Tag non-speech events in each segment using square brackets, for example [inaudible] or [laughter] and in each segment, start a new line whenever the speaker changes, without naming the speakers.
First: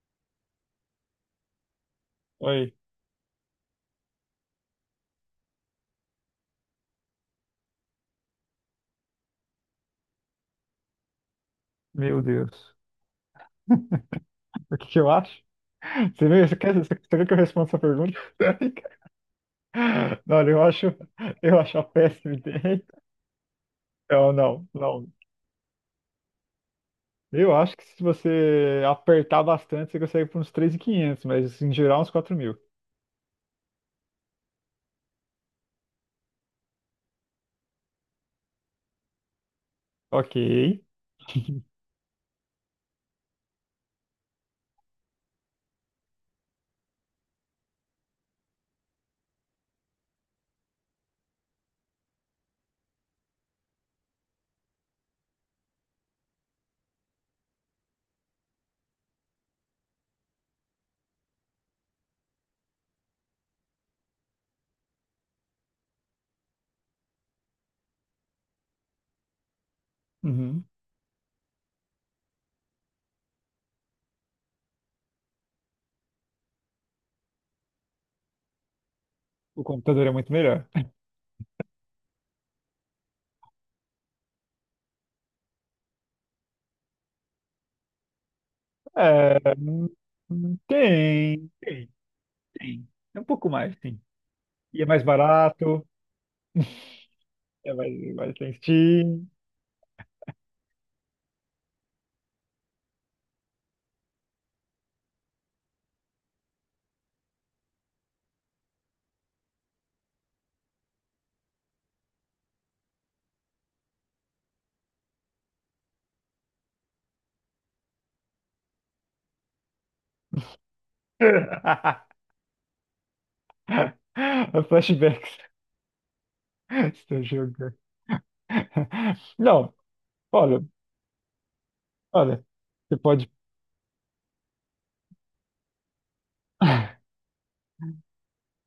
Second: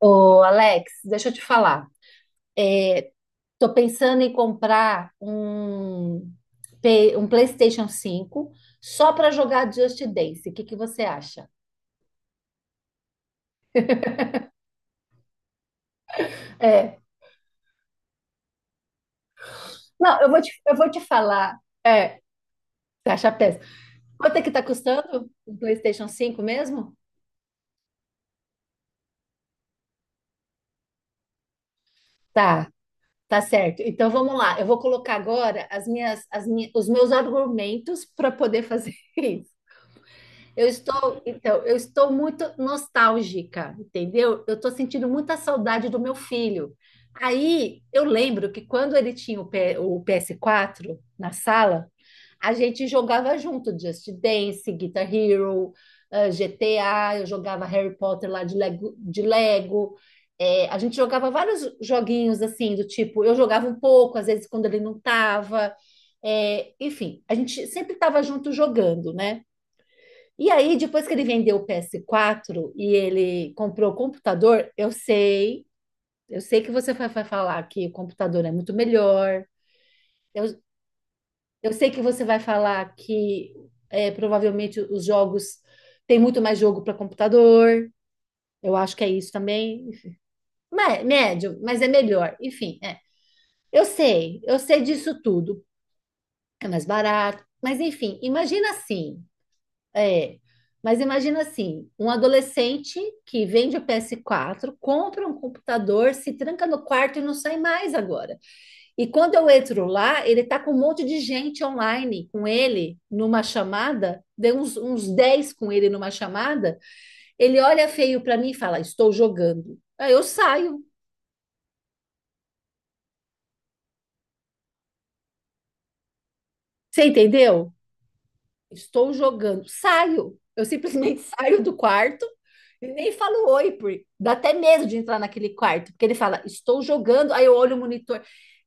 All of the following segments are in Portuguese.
Ô, Alex, deixa eu te falar.
Oi,
Tô pensando em comprar um PlayStation cinco só para jogar Just Dance. O que que você acha?
meu Deus. O que que eu acho? [laughs] Você vê, você quer, você
É.
quer que eu responda essa pergunta? [laughs]
Não, eu
Não,
vou
olha,
te,
eu
eu
acho,
vou te falar.
eu acho a
É,
péssima ideia.
você acha péssimo.
Não,
Quanto é que tá
não, não.
custando um PlayStation 5 mesmo?
Eu acho que se você apertar bastante, você consegue por uns 3.500, mas assim, em geral uns 4.000.
Tá, tá certo. Então vamos lá. Eu vou colocar agora os meus argumentos para poder fazer [laughs] isso.
Ok.
Então, eu estou muito nostálgica, entendeu? Eu estou sentindo muita saudade do meu filho. Aí eu lembro que quando ele tinha o PS4 na sala, a gente jogava junto Just Dance, Guitar Hero, GTA, eu jogava Harry Potter lá de Lego. A gente jogava vários joguinhos assim, do tipo, eu jogava um pouco, às vezes quando ele não estava. Enfim, a gente sempre estava junto jogando, né? E
Uhum.
aí, depois que ele vendeu o PS4 e ele comprou o computador, eu sei que você vai falar que o computador é muito melhor.
O computador é muito
Eu,
melhor. [laughs]
eu sei que você vai falar que provavelmente os jogos tem muito mais jogo para computador. Eu acho que é isso
É,
também. Mas,
tem,
médio, mas é
tem,
melhor. Enfim,
tem.
é.
É um pouco mais,
Eu
sim.
sei, eu sei
E é mais
disso tudo.
barato,
É mais barato. Mas enfim,
mais tem
imagina assim.
Steam.
É, mas imagina assim, um adolescente que vende o PS4, compra um computador, se tranca no quarto e não sai mais agora. E quando eu entro lá, ele tá com um monte de gente online com ele numa chamada, deu uns 10 com ele numa chamada, ele olha feio para mim e fala: "Estou jogando". Aí eu saio.
[laughs] [laughs] Flashbacks.
Você
Estou
entendeu?
jogando.
Estou jogando.
Não,
Saio.
olha,
Eu simplesmente [laughs] saio do quarto
olha,
e
você
nem
pode.
falo oi, porque dá até medo de entrar naquele quarto, porque ele fala, estou
[laughs]
jogando, aí eu olho o monitor.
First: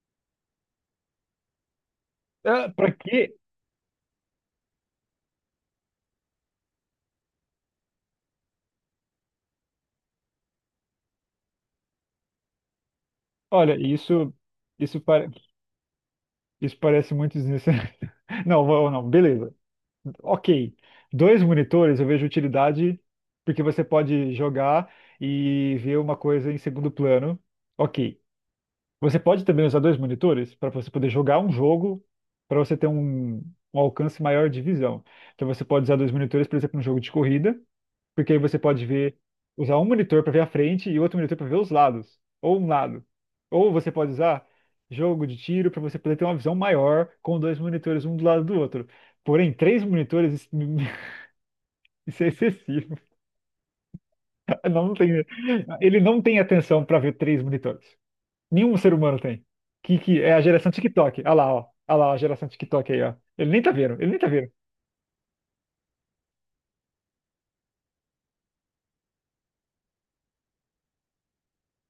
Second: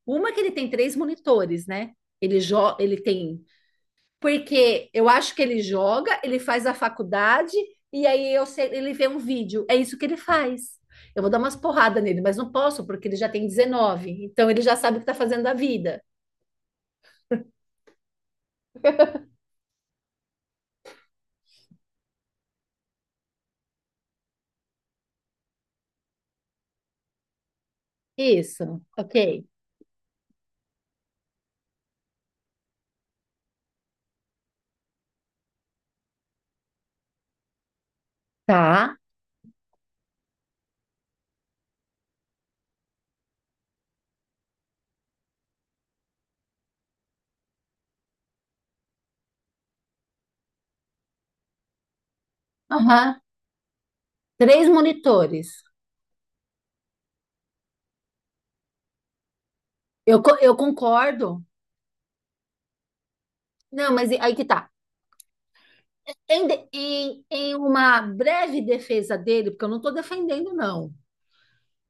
Uma que ele tem três monitores, né? Ele
Ah,
jo
pra
ele
quê?
tem, porque eu acho que ele joga, ele faz a faculdade e aí ele vê um vídeo. É isso que ele faz. Eu vou dar umas porradas nele, mas não posso, porque ele já tem
Olha,
19. Então ele já sabe
isso,
o que está
pare-
fazendo da vida.
isso parece muito desnecessário. [laughs] Não, não, beleza. Ok. Dois monitores eu vejo utilidade porque você pode jogar e ver uma coisa em segundo plano. Ok.
Isso,
Você pode
ok.
também usar dois monitores para você poder jogar um jogo, para você ter um alcance maior de visão. Então você pode usar dois monitores, por exemplo, num jogo de corrida, porque aí você pode
Tá.
ver, usar um monitor para ver a frente e outro monitor para ver os lados, ou um lado. Ou você pode usar jogo de tiro para você poder ter uma visão maior com dois monitores um do lado do outro. Porém, três monitores, isso [laughs] isso é excessivo.
Aham. Três
Não tem,
monitores.
ele não tem atenção para ver três monitores. Nenhum ser humano tem. Que,
Eu,
que é
co-
a
eu
geração TikTok. Olha
concordo.
lá, ó. Olha lá, ó, a geração TikTok aí, ó. Ele nem tá
Não,
vendo,
mas
ele
e-
nem tá
aí que
vendo.
tá. Em uma breve defesa dele, porque eu não tô defendendo, não.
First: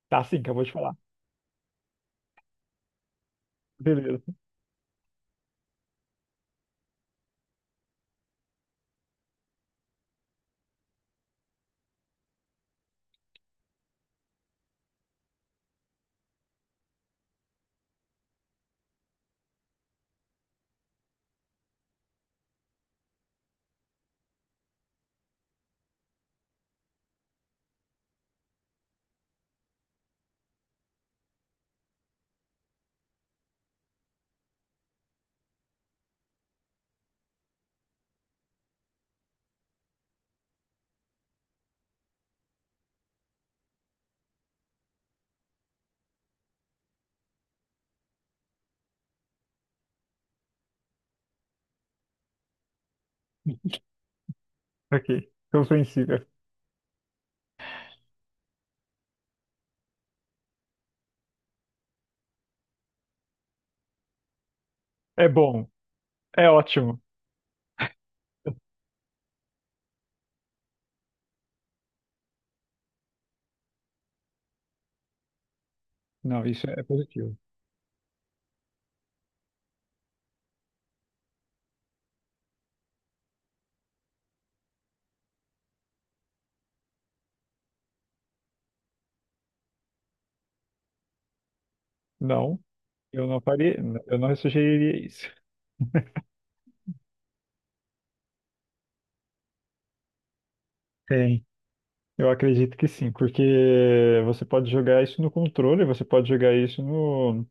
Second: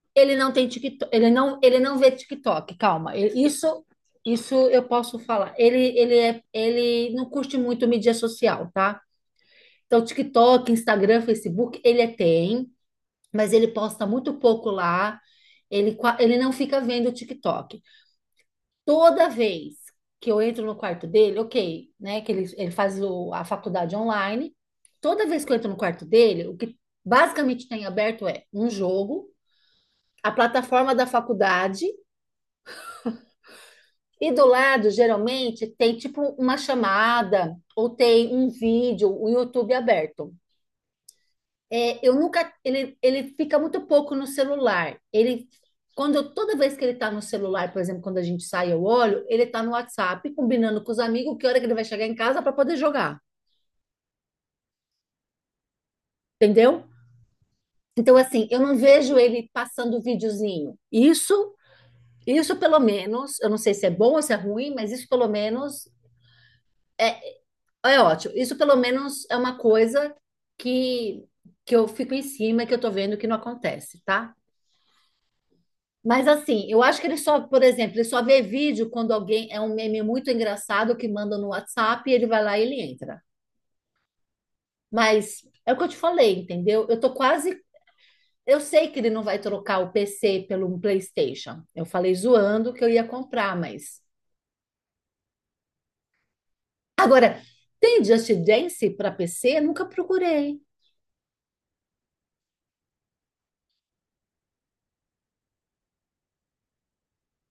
Tá
Ele
sim, que
não
eu vou
tem
te falar.
TikTok, ele não vê TikTok, calma. Ele- Isso,
Beleza.
isso eu posso falar. Ele não curte muito mídia social, tá? Então, TikTok, Instagram, Facebook, ele tem, mas ele posta muito pouco lá. Ele não fica vendo o TikTok. Toda vez que eu entro no quarto dele, ok, né? Que ele faz a faculdade online. Toda vez que eu entro no quarto dele, o que basicamente tem aberto é um jogo, a plataforma da faculdade, e do lado, geralmente, tem tipo uma chamada ou tem um vídeo, o YouTube aberto. É, eu nunca, ele fica muito pouco no celular. Toda vez que ele está no celular, por exemplo, quando a gente sai, eu olho, ele está no WhatsApp, combinando com os amigos que hora que ele vai chegar em casa para poder jogar,
[laughs] Ok. Compreensível.
entendeu? Então, assim, eu não vejo ele passando videozinho. Isso, isso pelo menos, eu não sei se é bom ou se é ruim, mas isso
É
pelo
bom.
menos
É ótimo.
é ótimo. Isso pelo menos é uma coisa que, que eu fico em cima, que eu tô vendo que não acontece, tá? Mas
Não,
assim,
isso
eu
é
acho que ele
positivo.
só, por exemplo, ele só vê vídeo quando alguém é um meme muito engraçado que manda no WhatsApp e ele vai lá e ele entra. Mas é o que eu te falei, entendeu? Eu tô quase, eu sei que ele não vai trocar o PC pelo PlayStation. Eu falei
Não,
zoando que eu ia
eu não
comprar,
faria,
mas
eu não sugeriria isso.
agora tem Just Dance para PC? Nunca procurei.
Tem. Eu acredito que sim, porque você pode jogar isso no controle, você pode jogar isso no,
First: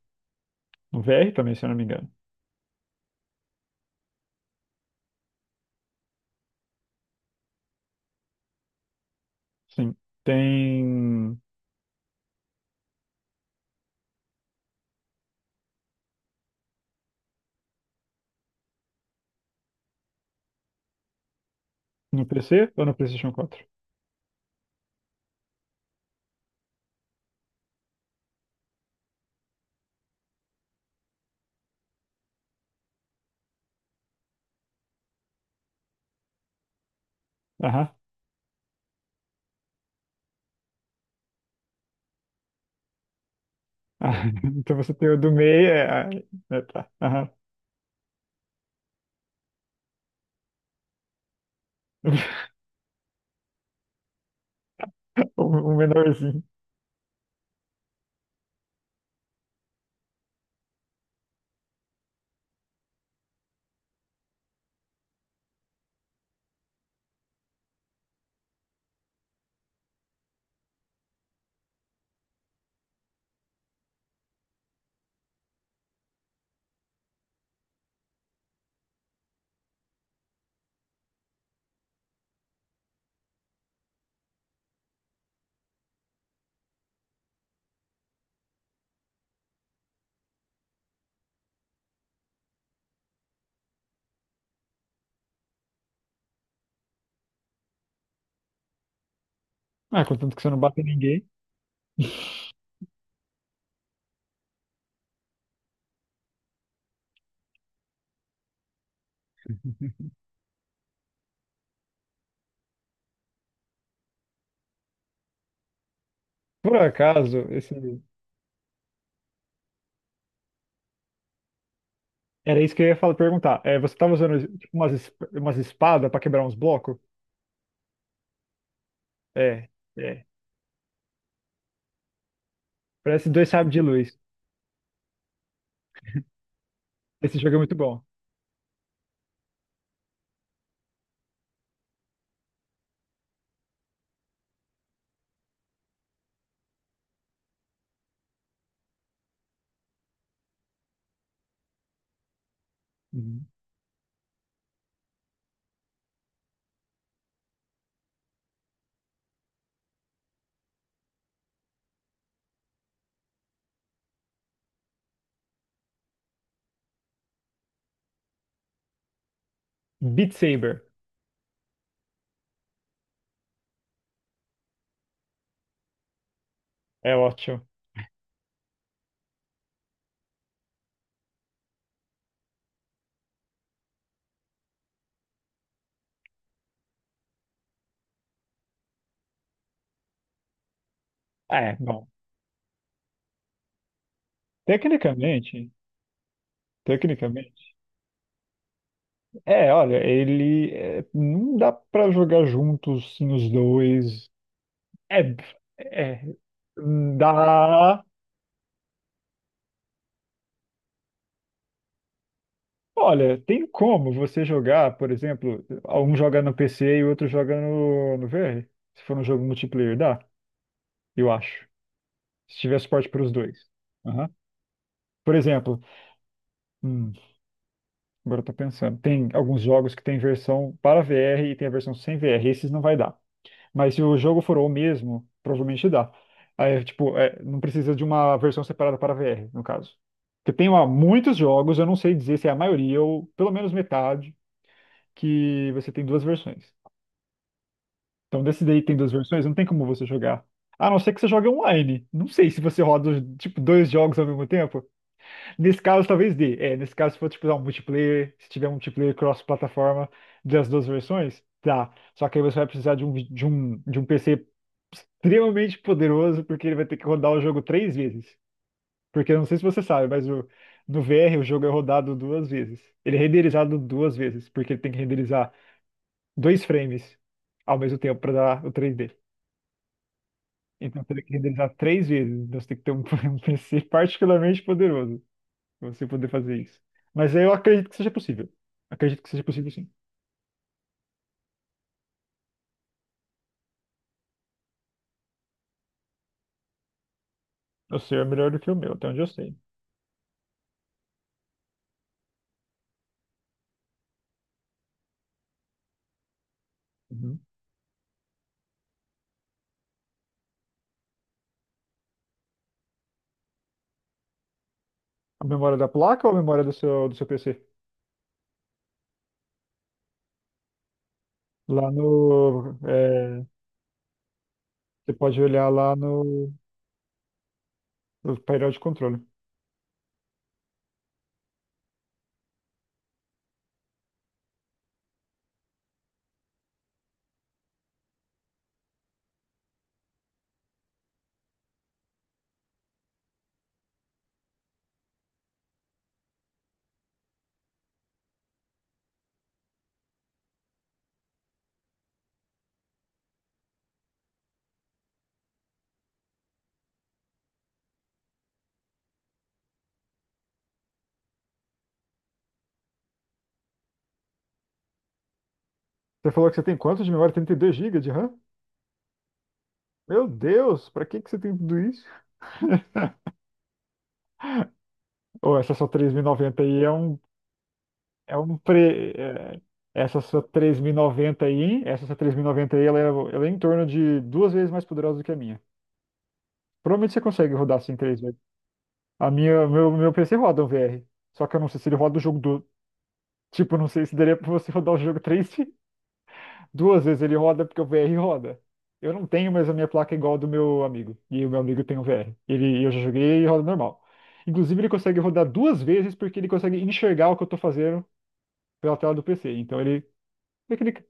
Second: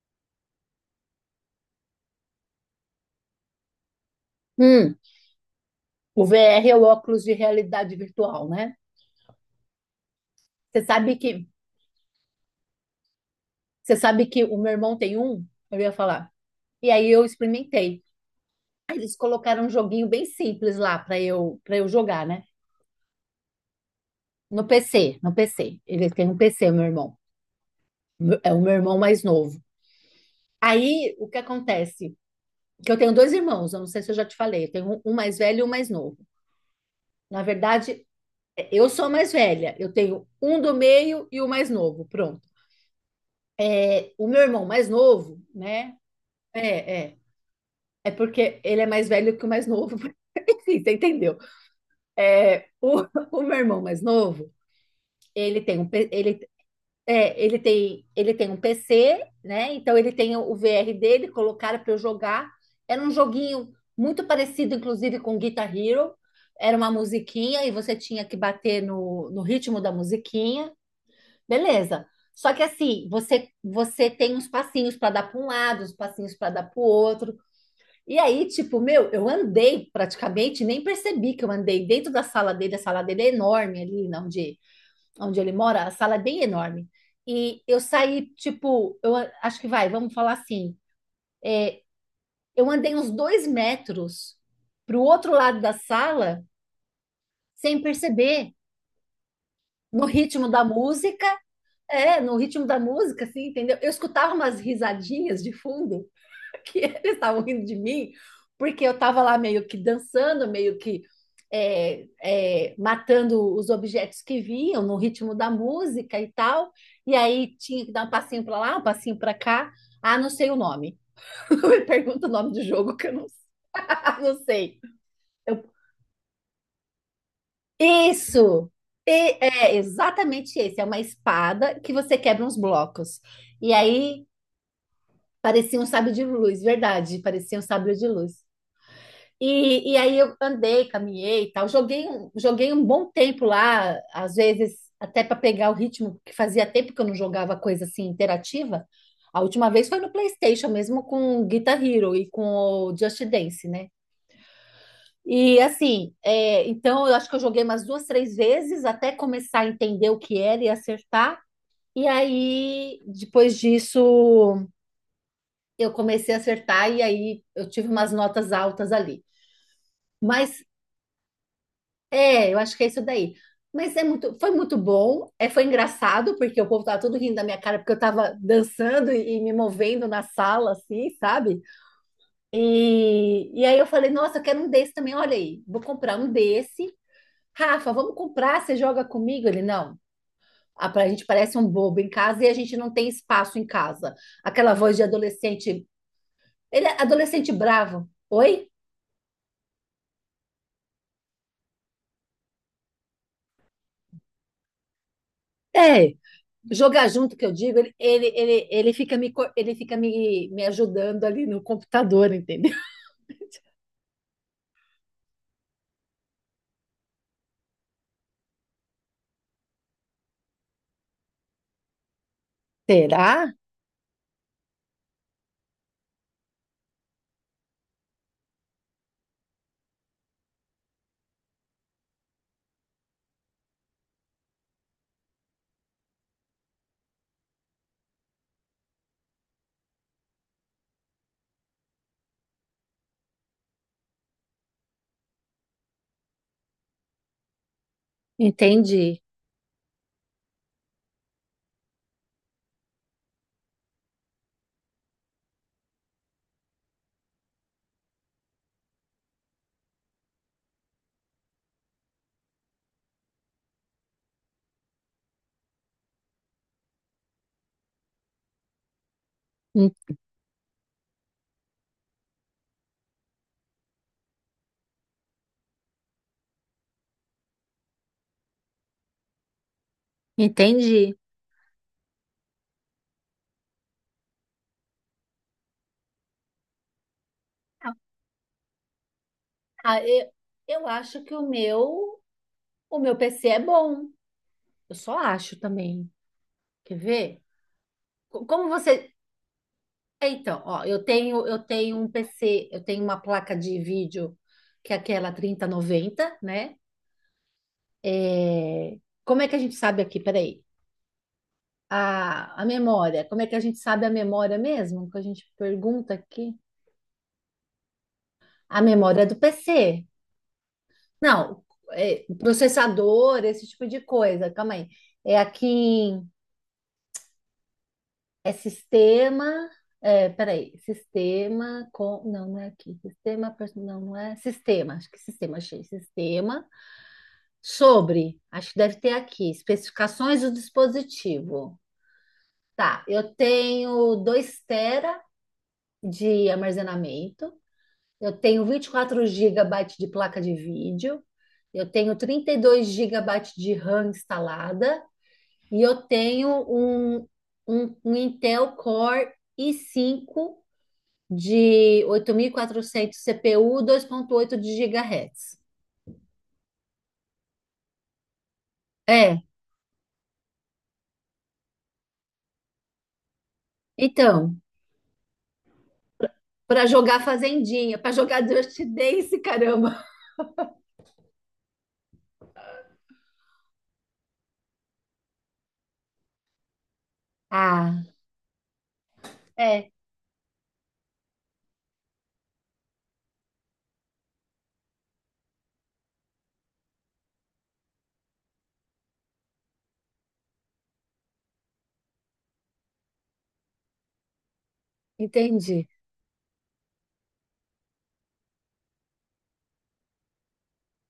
no VR também, se eu não me engano.
Hum, o VR é o óculos de realidade virtual, né?
Sim.
Você sabe
Tem
que, você sabe que o meu irmão tem um? Eu ia falar. E aí eu experimentei. Eles colocaram um joguinho bem simples lá para eu
no
jogar, né?
PC ou no PlayStation
No PC. Ele tem um PC, meu irmão. É o meu irmão mais novo. Aí o que acontece? Que eu tenho dois irmãos, eu não sei se eu já te falei, eu tenho um mais velho e um mais novo. Na
4?
verdade, eu sou a mais velha, eu tenho um do meio e o mais novo, pronto. É,
Ah,
o meu
[laughs]
irmão
então
mais
você tem o do
novo,
meio, é,
né?
ah, é, tá.
É, é.
Aham.
É porque ele é mais velho que o mais novo, [laughs] enfim, você entendeu?
[laughs]
É, [laughs] o meu irmão mais novo,
O,
ele
o
tem um, P- ele
menorzinho.
É, ele tem um PC, né? Então ele tem o VR dele, colocaram para eu jogar. Era um joguinho muito parecido, inclusive, com Guitar Hero. Era uma musiquinha e você tinha que bater no ritmo da musiquinha. Beleza. Só que assim, você tem uns passinhos para dar para um lado, uns passinhos para dar para o outro. E aí, tipo, meu, eu andei praticamente, nem percebi que eu andei dentro da sala dele. A sala dele é enorme ali, não, de onde ele mora, a sala é bem enorme. E eu saí, tipo, acho que vamos falar assim. Eu andei uns 2 metros para o outro lado da sala sem perceber,
Ah,
no
contanto que
ritmo
você não
da
bate em
música,
ninguém.
assim, entendeu? Eu escutava umas risadinhas de fundo [laughs] que eles estavam rindo de mim, porque eu estava lá meio que dançando, meio que é, matando os objetos que vinham no ritmo da música e tal.
Por
E
acaso,
aí tinha que
esse...
dar um passinho para lá, um passinho para cá. Ah, não sei o nome. [laughs] Me pergunta o nome
Era
do
isso que eu
jogo
ia
que eu
falar,
não,
perguntar. É, você tava
[laughs] não
usando tipo,
sei.
umas
Eu,
espadas pra quebrar uns blocos?
isso! E-
É,
é
é.
exatamente esse. É uma espada que você quebra uns blocos.
Parece dois
E
sabres de luz.
aí parecia um sábio de luz, verdade,
Esse jogo
parecia
é
um
muito
sábio
bom.
de luz. E aí eu andei, caminhei e tal. Joguei um bom tempo lá, às vezes até para pegar o ritmo, que fazia tempo que eu não jogava coisa assim interativa. A última vez foi no PlayStation mesmo com o Guitar Hero e com o Just
Uhum.
Dance, né? E assim, então eu acho que eu joguei umas duas, três vezes até começar a entender o que era e acertar. E aí, depois disso, eu comecei a acertar e aí eu tive umas notas altas ali.
Beat
Mas
Saber.
Eu acho que é isso daí. Mas é muito, foi muito bom, foi engraçado, porque o povo tava
É
todo rindo da minha
ótimo.
cara, porque eu tava dançando e me movendo na sala, assim, sabe? E aí eu falei, nossa, eu quero um desse também, olha aí, vou comprar um desse. Rafa, vamos comprar, você joga comigo? Ele, não, a gente parece
Ah,
um
é,
bobo
bom.
em casa e a gente não tem espaço em casa. Aquela voz de
Tecnicamente,
adolescente, ele é adolescente
tecnicamente.
bravo. Oi?
É, olha, não dá pra jogar juntos, sim, os dois. É,
É,
é,
jogar junto que eu digo, ele,
dá.
ele, ele, ele fica, me, co- ele fica me, me ajudando ali no computador, entendeu?
Olha, tem como você jogar, por exemplo, um joga no PC e o outro joga no VR? Se for um jogo multiplayer, dá, eu acho. Se tiver
[laughs]
suporte para os
Será?
dois. Aham. Por exemplo, hum, agora eu tô pensando, tem alguns jogos que tem versão para VR e tem a versão sem VR. Esses não vai dar. Mas se o jogo for o mesmo, provavelmente dá. Aí, tipo, é, não precisa de uma versão separada para VR, no caso. Porque tem ó, muitos jogos, eu não sei dizer se é a maioria ou pelo menos metade, que você tem duas versões. Então, desse daí que tem duas
Entendi.
versões, não tem como você jogar. A não ser que você jogue online. Não sei se você roda, tipo, dois jogos ao mesmo tempo. Nesse caso, talvez dê. É, nesse caso, se for, tipo, dar um multiplayer, se tiver um multiplayer cross-plataforma das duas versões, dá. Só que aí você vai precisar de um, vi- de um PC extremamente poderoso, porque ele vai ter que rodar o jogo três vezes. Porque eu não sei se você
En-
sabe, mas no VR o jogo é rodado duas vezes. Ele é renderizado duas vezes, porque ele tem que renderizar dois frames ao mesmo tempo para dar o 3D. Então
Entendi.
você tem que renderizar três vezes. Então você tem que ter um, [laughs] um PC particularmente poderoso para você poder fazer isso. Mas eu acredito que seja possível. Acredito que seja possível sim.
Ah, eu acho que o meu PC é bom. Eu só acho também. Quer ver?
O seu é
Co-
melhor do
Como
que o meu, até
você.
onde eu sei.
Então, ó, eu tenho um PC, eu tenho uma placa de vídeo que é aquela 3090, né?
Uhum.
É, como é que a gente sabe aqui? Peraí. A memória, como é que a gente sabe a memória mesmo? Que a
A
gente
memória da
pergunta
placa ou a
aqui.
memória do seu PC?
A memória do PC. Não,
Lá no.
processador,
é,
esse tipo de coisa. Calma aí.
Você
É
pode
aqui
olhar lá
em,
no
é
painel de controle.
sistema. É, peraí, sistema com. Não, não é aqui. Sistema. Não, não é. Sistema, acho que sistema, achei. Sistema. Sobre, acho que deve ter aqui. Especificações do dispositivo. Tá, eu tenho 2 tera de armazenamento. Eu tenho 24 gigabytes de placa de vídeo, eu tenho 32 gigabytes de RAM instalada e eu tenho um Intel Core i5 de 8400 CPU, 8 de GHz.
Você falou que você tem quanto de memória? 32 gigas de RAM?
É,
Meu Deus, pra que que você tem tudo isso?
então,
Ou essa sua 3090 aí
para jogar Fazendinha, para
é
jogar
um
Just
pre
Dance,
é-
caramba.
essa sua 3090 aí, essa sua 3090 aí, ela é em torno de duas vezes mais poderosa do que a minha. Provavelmente você consegue rodar assim
Ah,
três vezes. A minha,
é,
meu PC roda um VR, só que eu não sei se ele roda o jogo do tipo, eu não sei se daria pra você [laughs] rodar o jogo 3. Duas vezes ele roda porque o VR roda. Eu não tenho, mas a minha placa é igual a do meu amigo. E o meu amigo tem o VR. Eu já joguei e roda normal. Inclusive, ele consegue rodar duas
entendi.
vezes porque ele consegue enxergar o que eu tô fazendo pela tela do PC. Então ele clica.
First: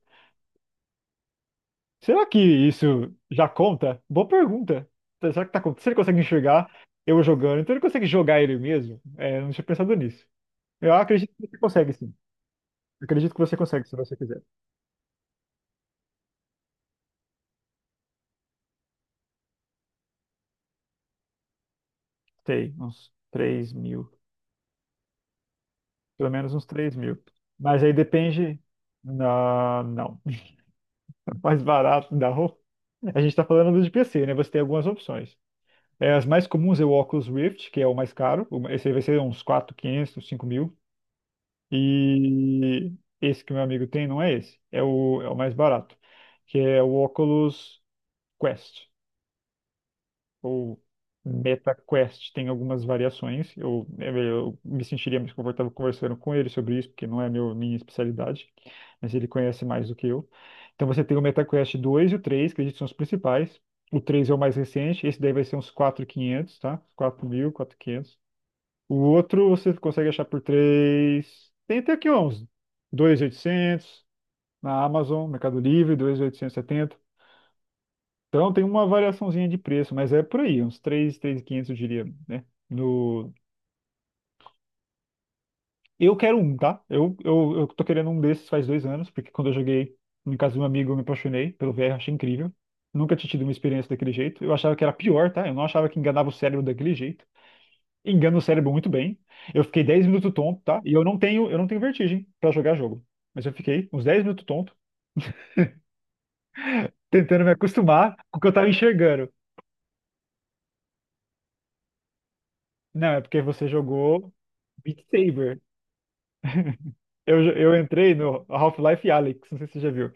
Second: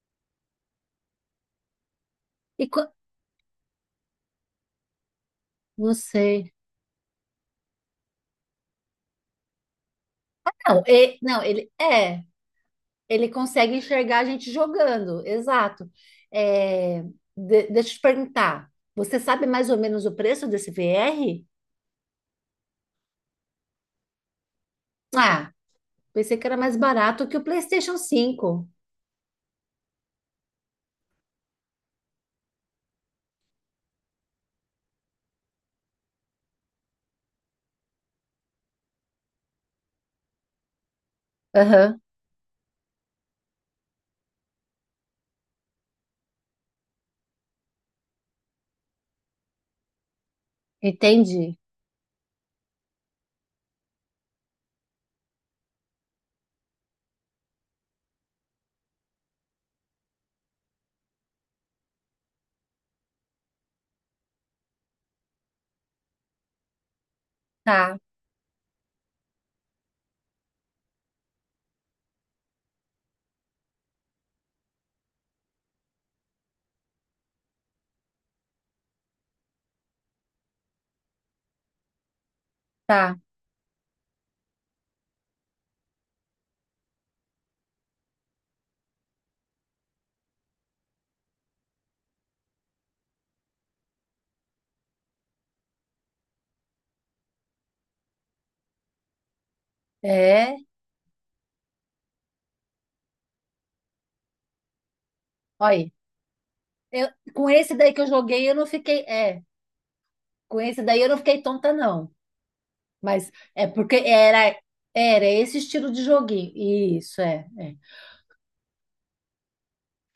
Será que
E
isso já conta? Boa pergunta. Então, será que tá acontecendo? Se
não
ele consegue
sei.
enxergar eu jogando, então ele consegue jogar ele mesmo? É, eu não tinha pensado nisso.
Não,
Eu acredito
não,
que você
ele
consegue, sim.
é.
Eu
Ele
acredito que você
consegue
consegue, se você
enxergar a
quiser.
gente jogando, exato. É, deixa eu te perguntar, você sabe mais ou menos o preço desse VR?
Tem uns 3.000.
Ah,
Pelo
pensei que
menos
era
uns
mais
3.000.
barato que o
Mas aí
PlayStation
depende.
cinco.
Não, não. [laughs] Mais barato da roupa. A gente está falando do PC, né? Você tem algumas opções. É, as mais comuns é o Oculus Rift, que é o mais caro. Esse aí vai ser uns 4, 500, 5.000.
Aham,
E esse que meu amigo tem não é esse. É o mais barato, que é o Oculus Quest. Ou
entendi.
MetaQuest tem algumas variações. Eu me sentiria mais confortável conversando com ele sobre isso, porque não é meu, minha especialidade, mas ele conhece mais do que eu. Então você tem o MetaQuest 2 e o 3, que acredito que são os principais. O 3 é o mais recente, esse daí vai ser uns 4.500, tá? 4.000,
Tá,
quinhentos. O outro você consegue achar por 3, tem até aqui uns 2.800 na Amazon, Mercado Livre, 2.870. Então tem uma variaçãozinha de preço, mas é por aí, uns 3, 3.500 eu diria, né?
tá.
No... Eu quero um, tá? Eu tô querendo um desses faz 2 anos, porque quando eu joguei em casa de um amigo eu me apaixonei pelo VR, achei incrível. Nunca tinha tido uma experiência daquele jeito. Eu achava que era pior, tá? Eu não achava que enganava o cérebro daquele jeito. Engana o cérebro muito bem. Eu fiquei 10 minutos
É,
tonto, tá? E eu não tenho vertigem pra jogar jogo. Mas eu fiquei uns 10 minutos tonto,
olha, eu,
tentando
com
me
esse daí que eu
acostumar com o que
joguei,
eu
eu não
tava
fiquei.
enxergando.
É, com esse daí eu não fiquei tonta, não.
Não, é
Mas
porque
é
você
porque
jogou
era,
Beat
era esse
Saber.
estilo de joguinho. Isso,
Eu,
é, é.
eu entrei no Half-Life Alyx, não sei se você já viu.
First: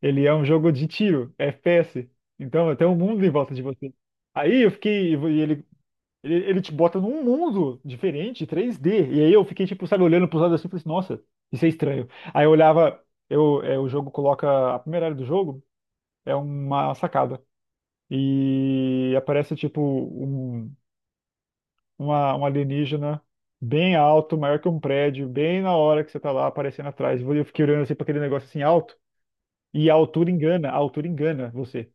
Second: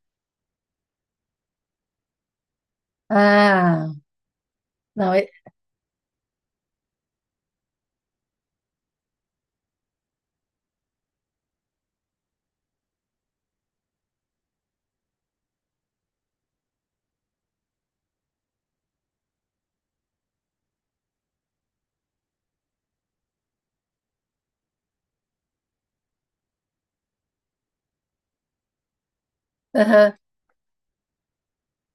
Ele é um jogo de tiro, FPS. Então tem um mundo em volta de você.
Ah,
Aí eu
não,
fiquei.
é,
E ele te bota num mundo diferente, 3D. E aí eu fiquei, tipo, sabe, olhando pros lados assim e falei assim, nossa, isso é estranho. Aí eu olhava, o jogo coloca. A primeira área do jogo é uma sacada. E aparece, tipo, um um alienígena bem alto, maior que um prédio, bem na hora que você tá lá aparecendo atrás. Eu fiquei olhando assim pra aquele negócio assim alto, e
aham.
a altura engana você.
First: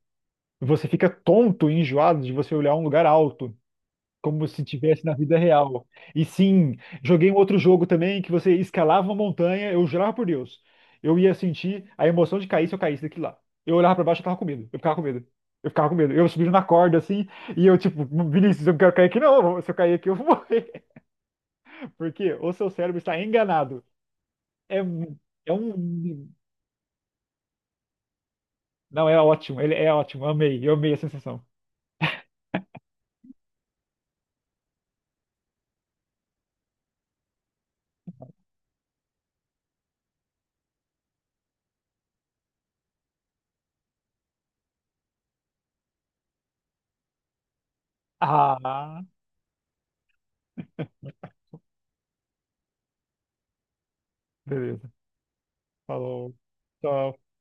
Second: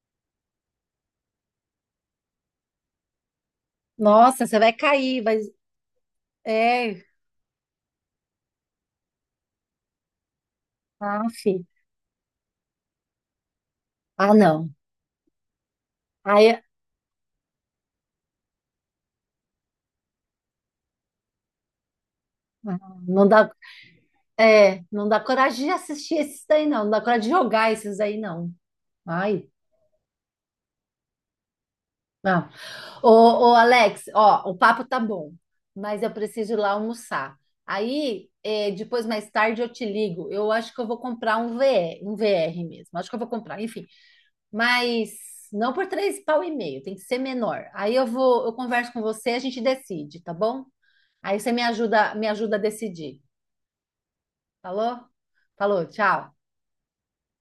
Você fica tonto e enjoado de você olhar um lugar alto,
Nossa,
como
você
se
vai
tivesse na
cair, vai,
vida real. E sim,
é,
joguei um outro jogo também que você escalava uma montanha, eu jurava por Deus. Eu ia
af.
sentir a emoção de cair se eu caísse daqui lá. Eu olhava pra baixo, eu
Ah,
tava com medo.
não.
Eu ficava com medo. Eu ficava com medo. Eu subindo
Aí,
na corda assim, e eu tipo, Vinícius, eu não quero cair aqui não. Se eu cair aqui, eu vou morrer. Porque o seu
ah,
cérebro está
não dá,
enganado. É,
não dá
é
coragem de assistir
um.
esses daí, não. Não dá coragem de jogar esses aí, não.
Não, é
Ai,
ótimo. Ele é ótimo. Amei, eu amei a sensação.
não. Ô, ô, Alex, ó, o papo tá bom, mas eu preciso ir lá almoçar. Aí, depois, mais tarde, eu te ligo. Eu acho que eu vou comprar um VR mesmo. Acho que eu vou comprar, enfim. Mas não por três pau e meio, tem que ser menor. Aí eu converso
Ah,
com você, a gente decide, tá bom? Aí você me ajuda a decidir.
beleza.
Falou? Falou,
Falou.
tchau.
Tchau.